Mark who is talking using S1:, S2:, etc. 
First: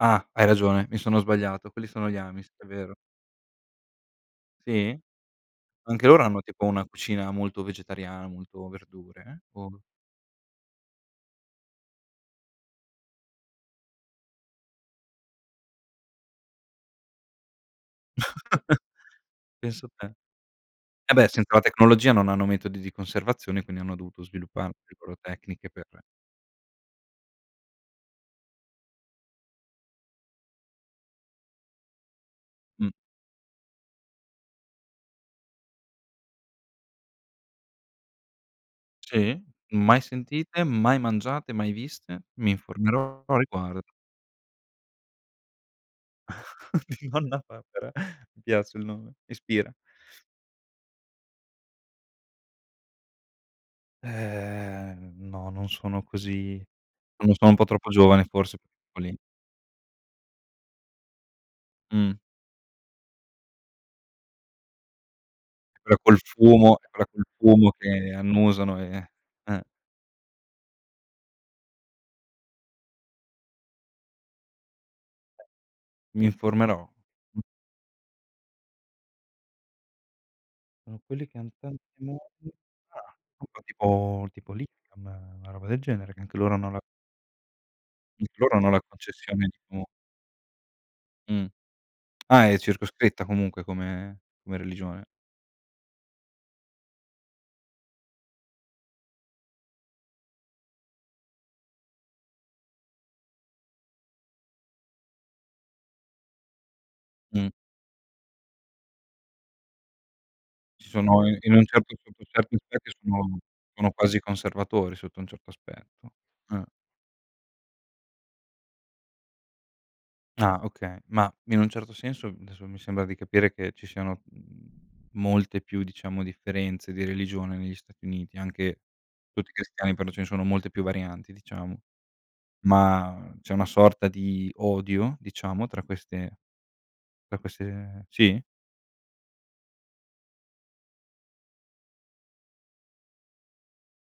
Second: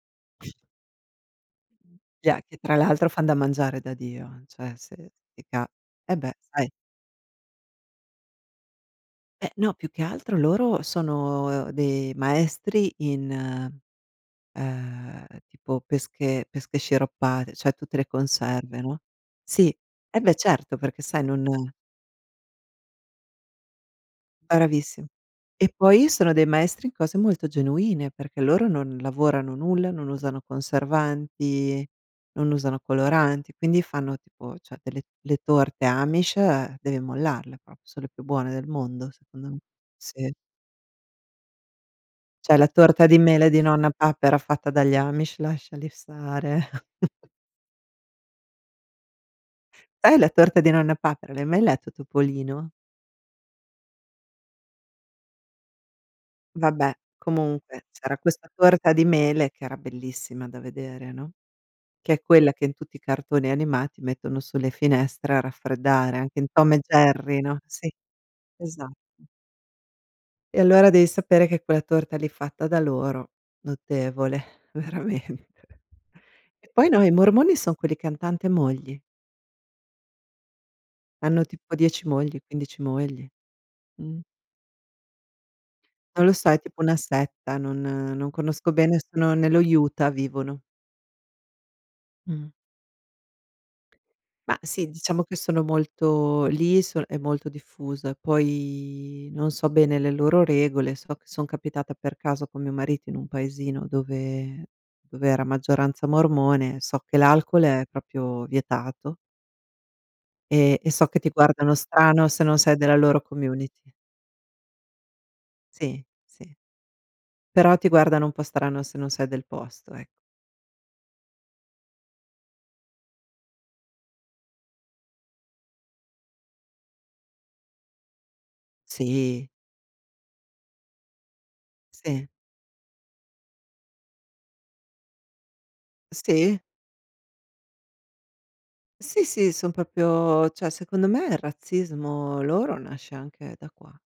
S1: Ah. Hai ragione, mi sono sbagliato, quelli sono gli
S2: Ja
S1: amish,
S2: che
S1: è
S2: tra
S1: vero.
S2: l'altro fan da mangiare da Dio, cioè,
S1: Sì?
S2: se ti cap
S1: Anche loro
S2: Vabbè
S1: hanno tipo
S2: sai
S1: una cucina molto vegetariana, molto verdure
S2: Eh, no,
S1: o
S2: più che altro loro sono de maestri in, uhm, tipo pesche pesche sciroppate, cioè, tutte le conserve, no? Sì,
S1: Pensa te.
S2: e beh certo perché
S1: Eh,
S2: sai
S1: beh, senza la
S2: non
S1: tecnologia non hanno metodi di conservazione, quindi hanno dovuto sviluppar le
S2: Bravissim
S1: loro tecniche
S2: E,
S1: per
S2: poi sono dei maestri in cose molto genuine, perché loro non lavorano nulla, non usano conservanti, non usano
S1: Mh.
S2: coloranti, quindi fanno tipo, cioè delle le torte amish devi mollarle prop son le più buone del mondo,
S1: Sì?!
S2: secondo me.
S1: Mai
S2: Sì.
S1: sentite, mai mangiate, mai viste, mi
S2: C'è la torta di
S1: informerò al
S2: mele di
S1: riguar
S2: Nonna Papera fatta dagli amish lasciali stare.
S1: Nonna papera, mi piace il nome, ispira.
S2: Eh, la torta di Nonna Papera. L'hai mai letto Topolino?
S1: Ehm, no, non sono così,
S2: Vabbè,
S1: non lo so, un po'
S2: comunque
S1: troppo
S2: c'era
S1: giovane
S2: questa
S1: forse
S2: torta
S1: [unintelligible]
S2: di
S1: lì.
S2: mele che era bellissima da vedere, no, che
S1: Mh.
S2: è quella che in tutti i cartoni animati mettono sulle finestre a
S1: Quella
S2: raffreddare,
S1: col
S2: anche in Tom
S1: fumo
S2: e
S1: è quella col
S2: Jerry, no?
S1: fumo
S2: Sì,
S1: che annusano
S2: esatto.
S1: e Eh.
S2: E allora devi sapere che quella torta lì fatta da loro, notevole veramente.
S1: Mi
S2: E
S1: informerò.
S2: poi no, i
S1: Mh.
S2: mormoni son quelli che han tante mogli.
S1: Sono quelli che
S2: Hanno
S1: han
S2: tipo
S1: tanti
S2: 10 mogli,
S1: modi.
S2: 15
S1: Ah,
S2: mogli.
S1: [unintelligible]
S2: Mh.
S1: tipo tipo likam, una roba del genere che
S2: Non lo
S1: anche
S2: so,
S1: loro
S2: è
S1: hanno la
S2: tipo una setta, non
S1: Mh.
S2: non
S1: Loro hanno
S2: conosco
S1: la
S2: bene, sono
S1: concessione
S2: nello
S1: di mo
S2: Utah vivono.
S1: Mh.
S2: Mh.
S1: Ah, è circoscritta comunque come
S2: Ma
S1: come
S2: sì,
S1: religione.
S2: diciamo che sono molto lì son è molto diffusa, e poi non so bene le loro regole, so che son capitata per caso con mio marito in un paesino dove dove era maggioranza mormone, so che
S1: Mh.
S2: l'alcol è proprio vietato. E
S1: Si
S2: e so che
S1: sono
S2: ti
S1: i in un
S2: guardano
S1: certo sotto
S2: strano se
S1: certi
S2: non sei
S1: aspetti
S2: della loro
S1: sono
S2: community.
S1: sono quasi conservatori sotto un certo
S2: Sì,
S1: aspetto.
S2: sì.
S1: Eh.
S2: Però ti guardano un po' strano se non sei del posto, ec
S1: Ah, oka Ma, in un certo senso, adesso, mi sembra di capire che ci siano, mhmm, molte più, diciamo, differenze di religione negli Stati Uniti, anche
S2: Sì.
S1: tutti i cristiani, però ce ne sono molte più varianti, diciamo.
S2: Sì.
S1: Ma c'è una sorta di odio, diciamo, tra queste
S2: Sì.
S1: tra queste Sì?!
S2: Sì, sì, son proprio cioè, secondo me il razzismo loro nasce anche da qua.